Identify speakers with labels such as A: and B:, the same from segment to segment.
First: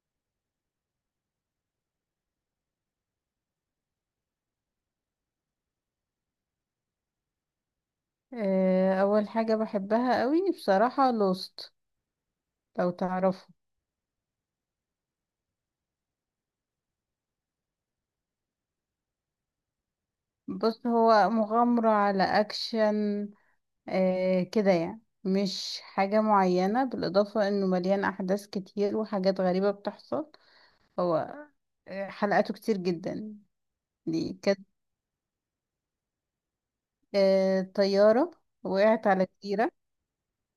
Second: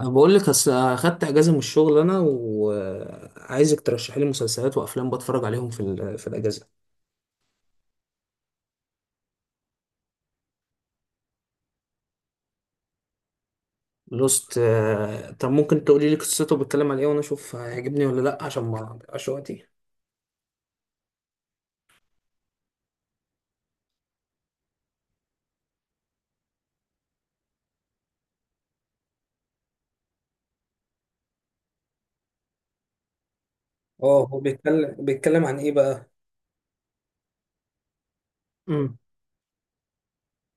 A: أنا بقول لك اصل اخدت اجازه من الشغل انا وعايزك ترشحي لي مسلسلات وافلام بتفرج عليهم في الاجازه.
B: اول حاجة بحبها قوي بصراحة، لوست، لو تعرفه.
A: لوست، آه، طب ممكن تقولي لي قصته بيتكلم عن ايه وانا اشوف هيعجبني ولا لا عشان ما اضيعش وقتي؟
B: بص، هو مغامرة على اكشن. كده يعني، مش حاجة معينة، بالاضافة انه مليان احداث كتير وحاجات غريبة بتحصل. هو، حلقاته كتير جدا.
A: اه،
B: دي
A: هو
B: كانت
A: بيتكلم عن ايه بقى؟
B: طيارة
A: امم.
B: وقعت على جزيرة.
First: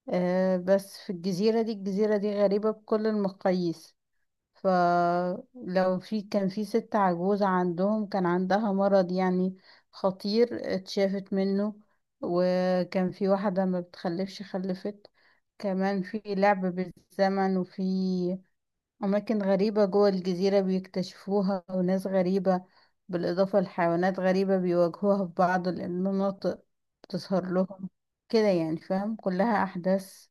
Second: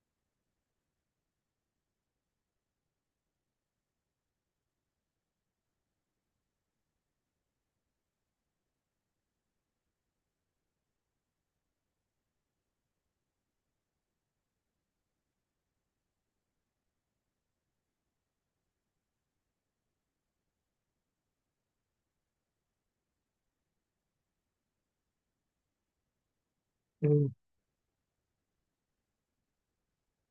B: بس في الجزيرة دي غريبة بكل المقاييس. فلو كان في ست عجوزة عندهم، كان عندها مرض يعني خطير، اتشافت منه. وكان في واحدة ما بتخلفش، خلفت. كمان في لعب بالزمن، وفي أماكن غريبة جوه الجزيرة بيكتشفوها، وناس غريبة بالإضافة لحيوانات غريبة بيواجهوها في بعض المناطق
A: أمم.
B: بتظهر لهم. كده يعني، فاهم، كلها أحداث.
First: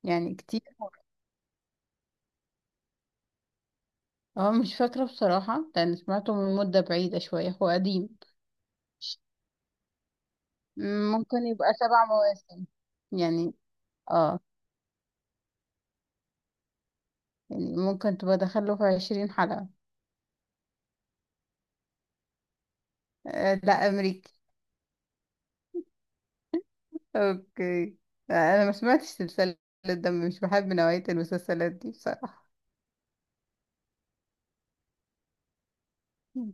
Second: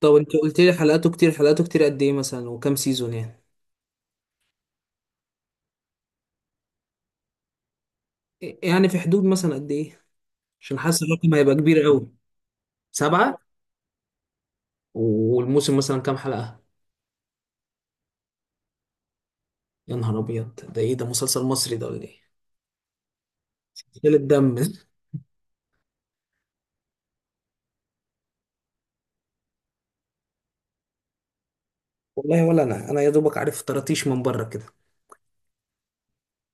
A: طب
B: يعني
A: انت قلت
B: كتير،
A: لي حلقاته كتير، حلقاته كتير قد ايه مثلا وكم سيزون يعني؟
B: اه مش فاكرة بصراحة، لأن سمعته من مدة بعيدة شوية، هو قديم.
A: إيه، يعني في حدود مثلا قد ايه؟ عشان حاسس الرقم
B: ممكن
A: هيبقى
B: يبقى
A: كبير
B: سبع
A: قوي.
B: مواسم
A: سبعة.
B: يعني. اه.
A: والموسم مثلا كام حلقه؟
B: يعني ممكن تبقى دخله في 20 حلقة.
A: يا نهار ابيض، ده ايه ده، مسلسل مصري ده ولا ايه؟
B: آه لا،
A: قلة
B: أمريكي.
A: الدم
B: اوكي. آه، أنا ما سمعتش سلسلة، ده مش بحب نوعية المسلسلات دي
A: والله
B: بصراحة.
A: ولا انا يا دوبك عارف طراطيش من بره كده.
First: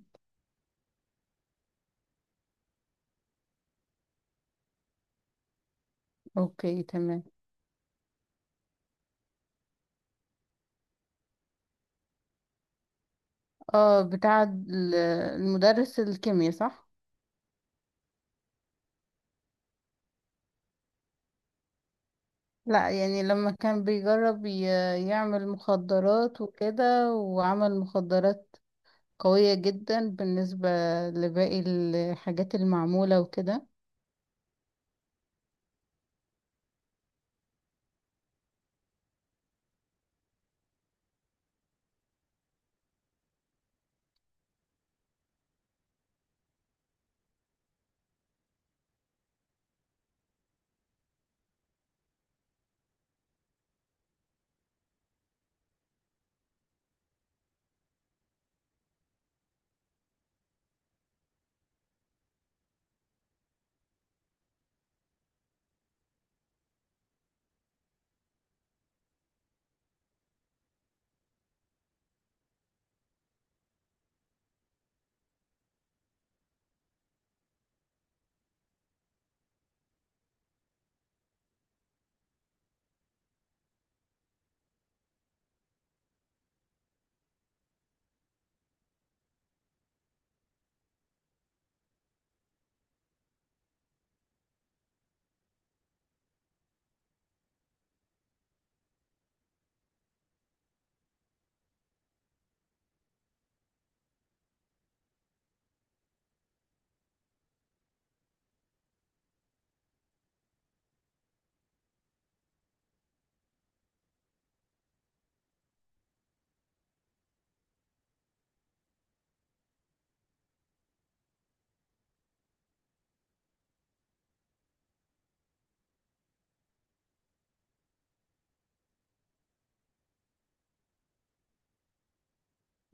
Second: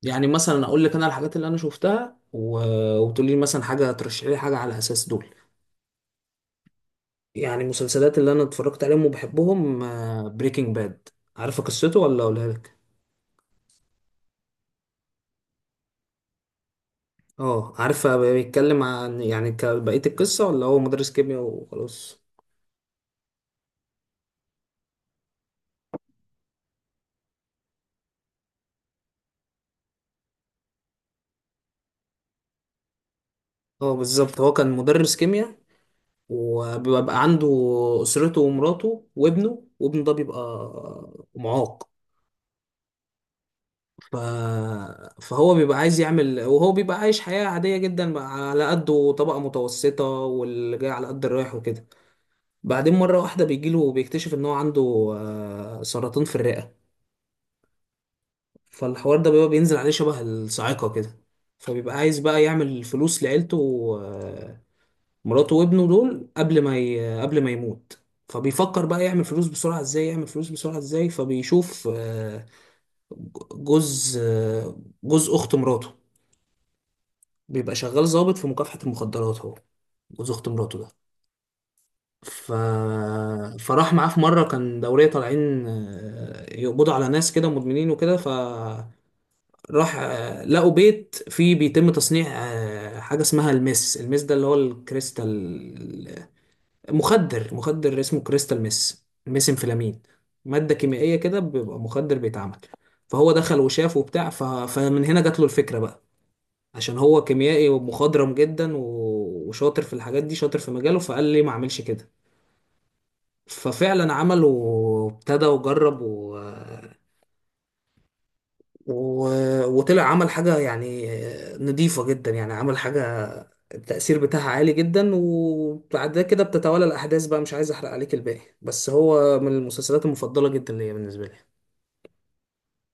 A: يعني مثلا اقول لك انا الحاجات اللي انا شفتها وتقول لي مثلا حاجه، ترشحي لي حاجه على اساس دول.
B: اوكي، تمام.
A: يعني المسلسلات اللي انا اتفرجت عليهم وبحبهم: بريكنج باد. عارفه قصته ولا اقولها لك؟
B: اه، بتاع المدرس الكيمياء، صح؟
A: اه عارفه بيتكلم عن يعني بقيه القصه، ولا هو مدرس كيمياء وخلاص؟
B: لا، يعني لما كان بيجرب يعمل مخدرات وكده، وعمل مخدرات قوية جدا بالنسبة لباقي الحاجات المعمولة وكده.
A: اه بالظبط، هو كان مدرس كيمياء، وبيبقى عنده اسرته ومراته وابنه، وابنه ده بيبقى معاق. ف... فهو بيبقى عايز يعمل، وهو بيبقى عايش حياة عادية جدا، على قده، طبقة متوسطة واللي جاي على قد الرايح وكده. بعدين مرة واحدة بيجيله وبيكتشف إن هو عنده، سرطان في الرئة. فالحوار ده بيبقى بينزل عليه شبه الصاعقة كده. فبيبقى عايز بقى يعمل فلوس لعيلته، آه، مراته وابنه دول، قبل ما يموت. فبيفكر بقى يعمل فلوس بسرعة، ازاي فبيشوف، جوز آه، جوز اخت مراته، بيبقى شغال ضابط في مكافحة المخدرات، هو جوز اخت مراته ده. ف... فراح معاه في مرة كان دورية طالعين، يقبضوا على ناس كده مدمنين وكده، فراح لقوا بيت فيه بيتم تصنيع حاجة اسمها المس ده اللي هو الكريستال. مخدر اسمه كريستال مس، ميس انفلامين، مادة كيميائية كده، بيبقى مخدر بيتعمل. فهو دخل وشاف وبتاع، فمن هنا جات له الفكرة بقى، عشان هو كيميائي ومخضرم جدا و- وشاطر في الحاجات دي، شاطر في مجاله، فقال ليه ما اعملش كده. ففعلا عمل وابتدى وجرب و... وطلع عمل حاجة يعني نضيفة جدا، يعني عمل حاجة التأثير بتاعها عالي جدا، وبعد كده بتتوالى الأحداث بقى. مش عايز أحرق عليك الباقي، بس هو من المسلسلات المفضلة جدا ليا بالنسبة لي.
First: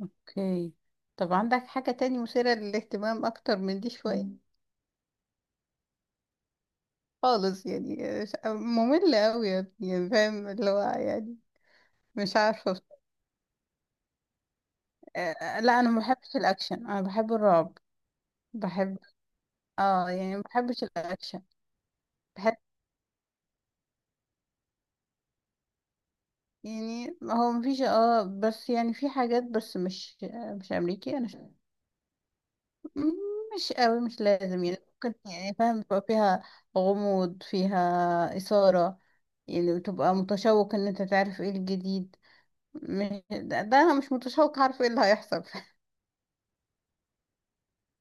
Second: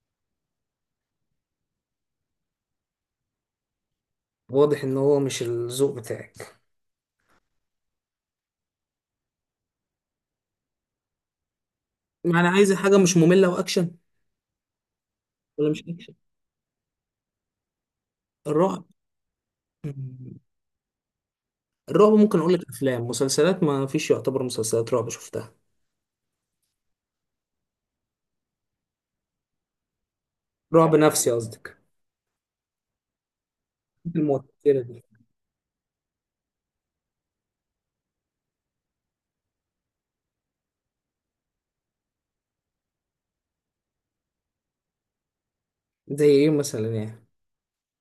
B: اوكي. طب عندك حاجة تاني مثيرة للاهتمام أكتر من دي شوية؟ مم.
A: واضح إن هو مش الذوق بتاعك.
B: خالص يعني. مملة أوي يا ابني، يعني فاهم اللي هو يعني، مش
A: يعني عايز
B: عارفة.
A: حاجة مش مملة وأكشن ولا
B: لا
A: مش
B: أنا ما
A: أكشن؟
B: بحبش الأكشن، أنا بحب الرعب. بحب. اه يعني،
A: الرعب.
B: ما بحبش الأكشن.
A: الرعب ممكن اقول
B: بحب،
A: لك افلام، مسلسلات ما فيش يعتبر مسلسلات رعب شفتها.
B: يعني هو مفيش اه، بس يعني في حاجات، بس مش مش
A: رعب
B: أمريكي أنا.
A: نفسي قصدك؟
B: مم، مش قوي، مش لازم يعني،
A: المؤثرة دي.
B: ممكن يعني فاهم، تبقى فيها غموض، فيها إثارة، يعني تبقى متشوق ان انت تعرف ايه الجديد. مش ده، ده انا مش متشوق عارف ايه اللي هيحصل.
A: زي ايه مثلا يعني؟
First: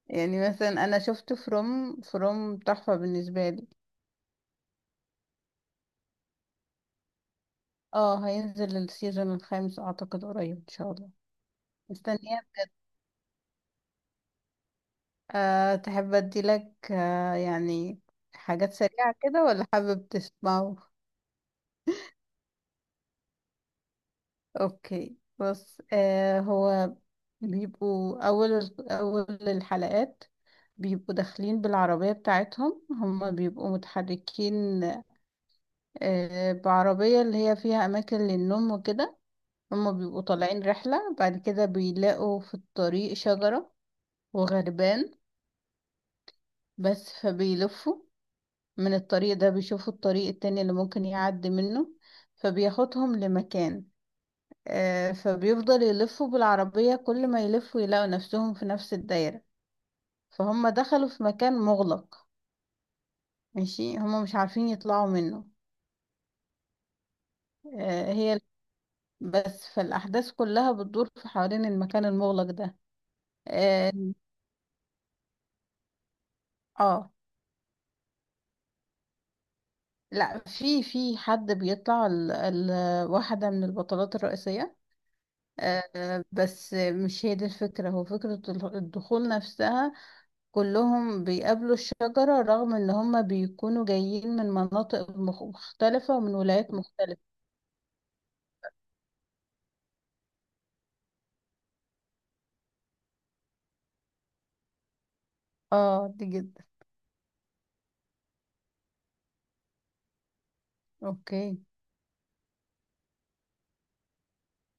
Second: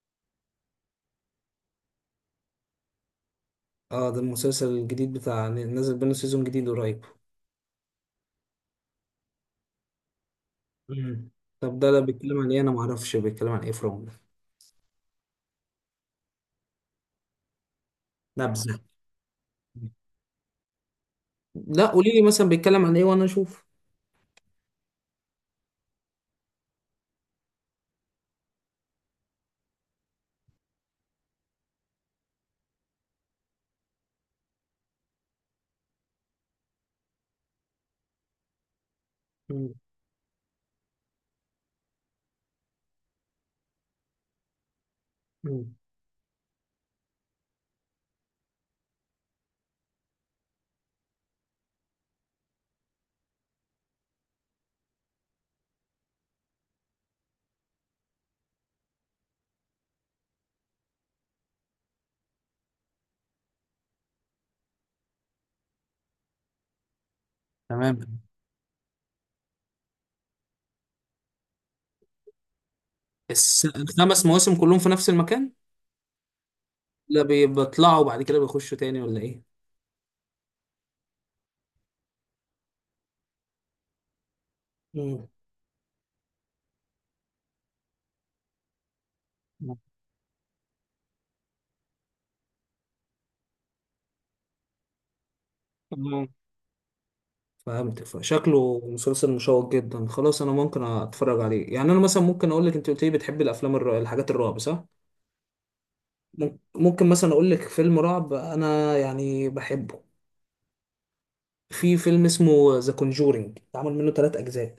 B: يعني مثلا انا شفت فروم، تحفة بالنسبة لي.
A: اه ده المسلسل الجديد بتاع، نازل منه سيزون جديد قريب.
B: اه، هينزل السيزون الخامس اعتقد قريب ان شاء الله.
A: مم. طب ده بيتكلم عن ايه؟
B: مستنياك.
A: انا ما اعرفش بيتكلم عن ايه فروم ده.
B: أه، تحب ادي لك يعني حاجات
A: نبذة.
B: سريعة كده، ولا حابب تسمعه؟
A: لا قولي لي مثلا بيتكلم عن ايه وانا اشوف.
B: اوكي، بص. آه، هو بيبقوا اول اول الحلقات، بيبقوا داخلين بالعربية بتاعتهم، هما بيبقوا متحركين. بعربية اللي هي فيها اماكن للنوم وكده.
A: مم.
B: هما بيبقوا طالعين رحلة، بعد كده بيلاقوا في الطريق شجرة وغربان
A: مم.
B: بس. فبيلفوا من الطريق ده، بيشوفوا الطريق التاني اللي ممكن يعدي منه، فبياخدهم لمكان. فبيفضل يلفوا بالعربية كل ما يلفوا يلاقوا نفسهم في نفس الدايرة. فهم دخلوا في مكان مغلق، ماشي، هم مش عارفين يطلعوا منه.
A: تمام.
B: هي بس. فالأحداث كلها بتدور في حوالين المكان المغلق ده. اه.
A: الخمس مواسم كلهم في نفس المكان؟
B: آه.
A: لا بيطلعوا بعد كده بيخشوا تاني ولا ايه؟
B: لا، في في حد بيطلع، ال واحدة من البطلات الرئيسية. بس مش هي دي الفكرة، هو فكرة الدخول نفسها. كلهم بيقابلوا الشجرة، رغم ان هم بيكونوا جايين من مناطق مختلفة،
A: مم.
B: ومن ولايات مختلفة.
A: فهمتك، فشكله مسلسل مشوق جدا، خلاص انا ممكن اتفرج عليه. يعني انا مثلا ممكن اقول لك، انت قلت لي بتحبي الافلام الحاجات الرعب صح؟
B: اه دي جدا.
A: ممكن مثلا اقول لك فيلم رعب انا يعني بحبه.
B: اوكي.
A: في فيلم اسمه ذا كونجورينج، اتعمل منه ثلاث اجزاء.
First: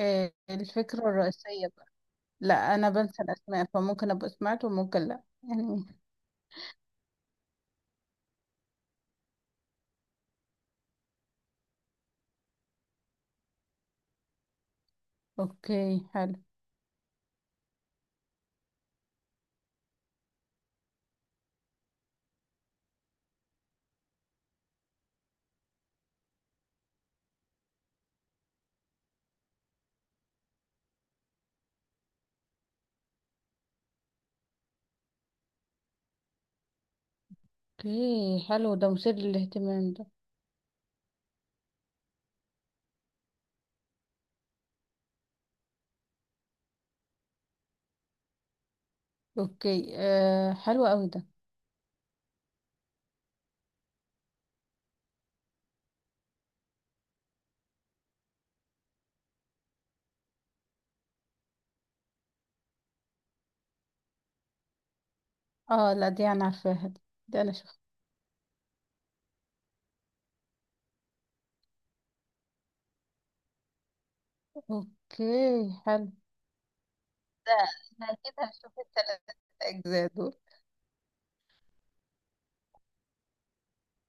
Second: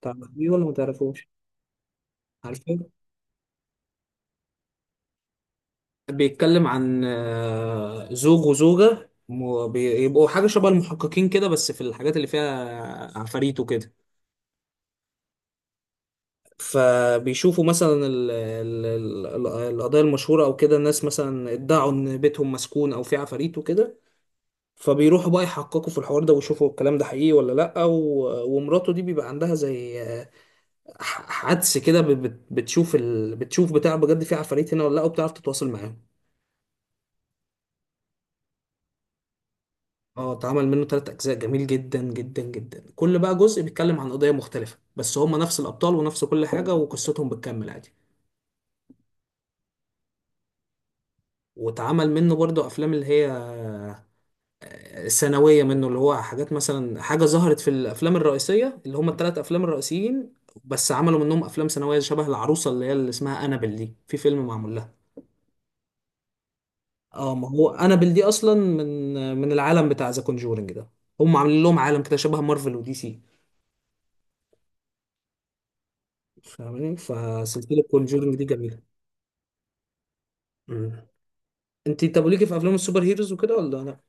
A: تعرفيه ولا ما
B: الفكرة
A: تعرفوش؟
B: الرئيسية بقى. لا، انا
A: عارفين،
B: بنسى الاسماء، فممكن ابقى سمعت وممكن لا، يعني.
A: بيتكلم عن، زوج وزوجة بيبقوا حاجة شبه المحققين كده، بس في الحاجات اللي فيها عفاريت وكده.
B: اوكي، حلو.
A: فبيشوفوا مثلا القضايا المشهورة أو كده، الناس مثلا ادعوا إن بيتهم مسكون أو في عفاريت وكده، فبيروحوا بقى يحققوا في الحوار ده ويشوفوا الكلام ده حقيقي ولا لأ، ومراته دي بيبقى عندها زي، حدس كده، بتشوف بتشوف بتاع بجد، في عفاريت هنا ولا لأ، وبتعرف تتواصل معاهم.
B: اوكي، حلو ده، مثير للاهتمام ده.
A: اه اتعمل منه تلات أجزاء، جميل جدا جدا جدا. كل بقى جزء بيتكلم عن قضية مختلفة، بس هما نفس الأبطال ونفس كل حاجة، وقصتهم بتكمل عادي.
B: اوكي، حلو قوي ده.
A: واتعمل منه برضه أفلام اللي هي ثانوية منه، اللي هو حاجات مثلا حاجة ظهرت في الأفلام الرئيسية، اللي هم الثلاث أفلام الرئيسيين، بس عملوا منهم أفلام ثانوية، شبه العروسة اللي هي اللي اسمها أنابل، دي في فيلم معمول لها.
B: اه لا، دي انا عارفاها دي.
A: اه
B: ده
A: ما
B: انا
A: هو
B: شفتها.
A: أنابل دي أصلا من العالم بتاع ذا كونجورنج ده. هم عاملين لهم عالم كده شبه مارفل ودي سي.
B: اوكي، حلو
A: فاهمني،
B: ده.
A: فسلسلة
B: انا اكيد
A: كونجورنج دي
B: هشوف
A: جميلة.
B: الثلاث اجزاء دول.
A: مم. انت طب ليكي في أفلام السوبر هيروز وكده ولا لا؟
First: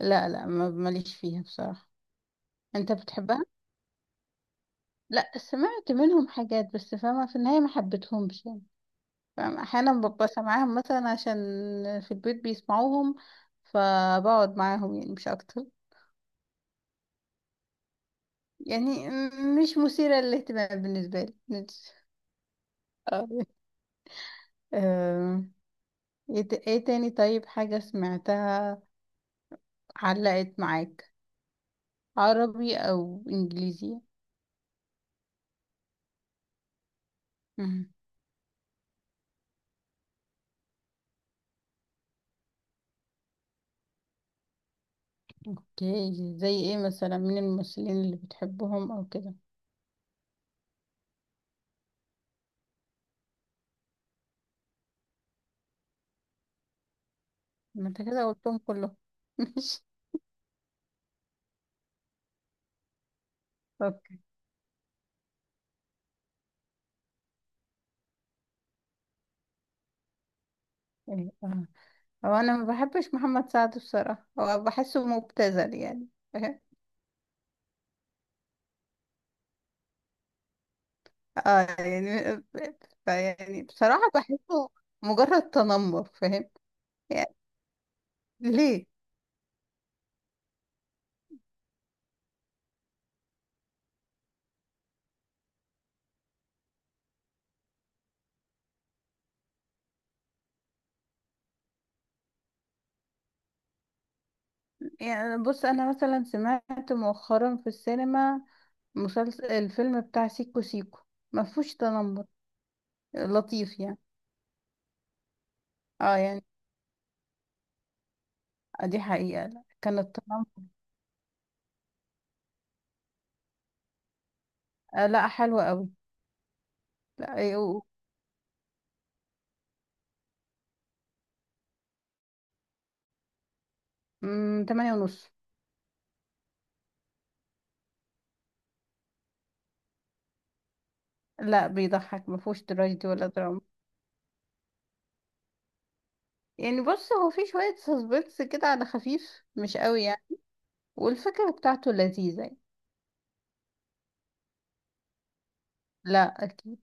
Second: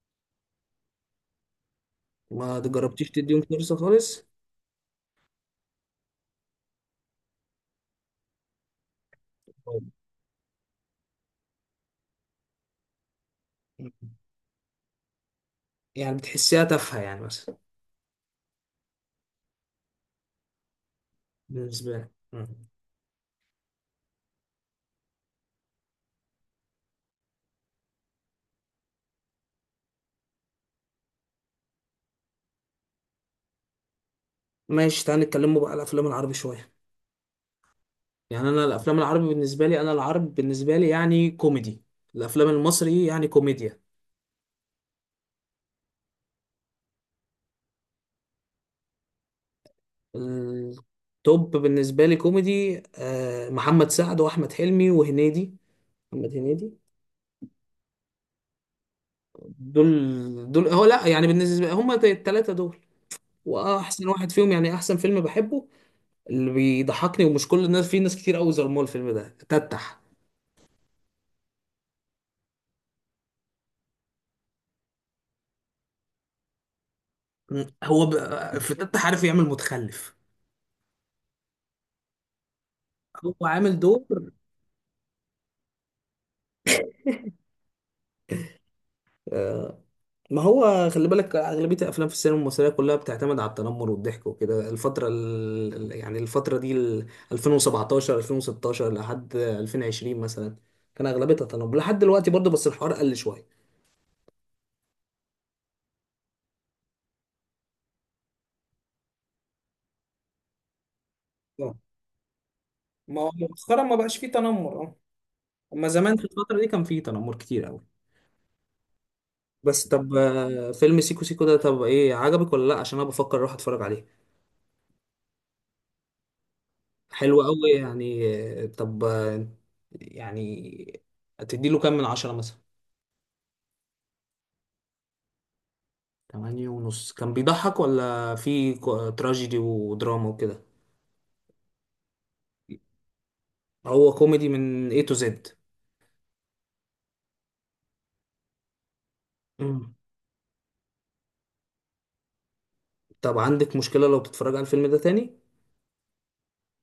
B: لا، ماليش فيها بصراحة.
A: ما
B: انت
A: جربتيش تديهم
B: بتحبها؟
A: فرصة خالص؟
B: لا سمعت منهم حاجات، بس فاهمة في النهاية ما حبيتهمش يعني. فاهمة، احيانا ببقى سامعاهم مثلا عشان في البيت بيسمعوهم،
A: مم.
B: فبقعد معاهم يعني، مش اكتر.
A: يعني بتحسيها تافهة يعني مثلا؟
B: يعني مش مثيرة للاهتمام بالنسبة لي،
A: بالنسبة
B: مش-
A: لك. مم.
B: اه. آم، ايه إيه تاني؟ طيب حاجة سمعتها علقت معاك، عربي او انجليزي؟
A: ماشي، تعالى نتكلموا بقى على الافلام العربي شويه.
B: مم.
A: يعني انا الافلام العربي بالنسبه لي، انا العرب بالنسبه لي يعني كوميدي، الافلام المصري يعني كوميديا.
B: اوكي، زي ايه مثلا من الممثلين اللي بتحبهم او كده؟
A: التوب بالنسبه لي كوميدي، محمد سعد، واحمد حلمي، وهنيدي، محمد هنيدي.
B: ما انت كده قلتهم كلهم.
A: دول هو لا، يعني بالنسبه هم الثلاثه دول، واحسن
B: ماشي.
A: واحد فيهم يعني احسن فيلم بحبه، اللي بيضحكني ومش كل الناس، في ناس كتير قوي ظلموه، الفيلم ده تتح.
B: إيه، اه، هو انا ما بحبش محمد سعد بصراحة، هو بحسه مبتذل يعني.
A: هو في تتح عارف يعمل متخلف،
B: اه يعني
A: هو
B: يعني
A: عامل
B: بصراحة
A: دور.
B: بحسه مجرد تنمر، فاهم يعني، ليه.
A: آه، ما هو خلي بالك، أغلبية الأفلام في السينما المصرية كلها بتعتمد على التنمر والضحك وكده. الفترة دي، ال 2017 2016 لحد 2020 مثلا، كان أغلبيتها تنمر، لحد دلوقتي برضه بس الحوار قل شوية.
B: يعني بص، انا مثلا سمعت مؤخرا في السينما مسلسل الفيلم بتاع سيكو سيكو، ما
A: آه.
B: فيهوش تنمر،
A: ما هو
B: لطيف
A: مؤخرا ما
B: يعني.
A: بقاش فيه تنمر، اه. أما زمان
B: اه
A: في
B: يعني،
A: الفترة دي كان فيه تنمر كتير قوي.
B: دي حقيقة، لا
A: بس
B: كان
A: طب،
B: التنمر.
A: فيلم سيكو سيكو ده طب إيه، عجبك ولا لأ؟ عشان أنا بفكر أروح أتفرج عليه.
B: آه لا، حلو قوي. لا
A: حلو
B: إيه،
A: قوي يعني؟ طب، يعني هتديله كام من 10 مثلا؟
B: مم، 8.5.
A: تمانية ونص؟ كان بيضحك ولا في تراجيدي ودراما وكده؟
B: لا بيضحك، ما فيهوش تراجيدي ولا دراما.
A: هو كوميدي من A to Z.
B: يعني بص، هو في شوية سسبنس كده على خفيف، مش
A: مم.
B: قوي يعني. والفكرة بتاعته لذيذة يعني.
A: طب عندك مشكلة لو تتفرج على الفيلم ده تاني؟
B: لا أكيد.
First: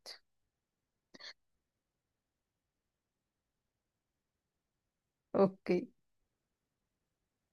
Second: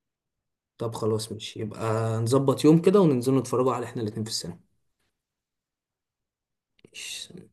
A: طب خلاص ماشي، يبقى نظبط يوم كده وننزل نتفرجوا، على احنا الاتنين في السينما.
B: أوكي.
A: ماشي.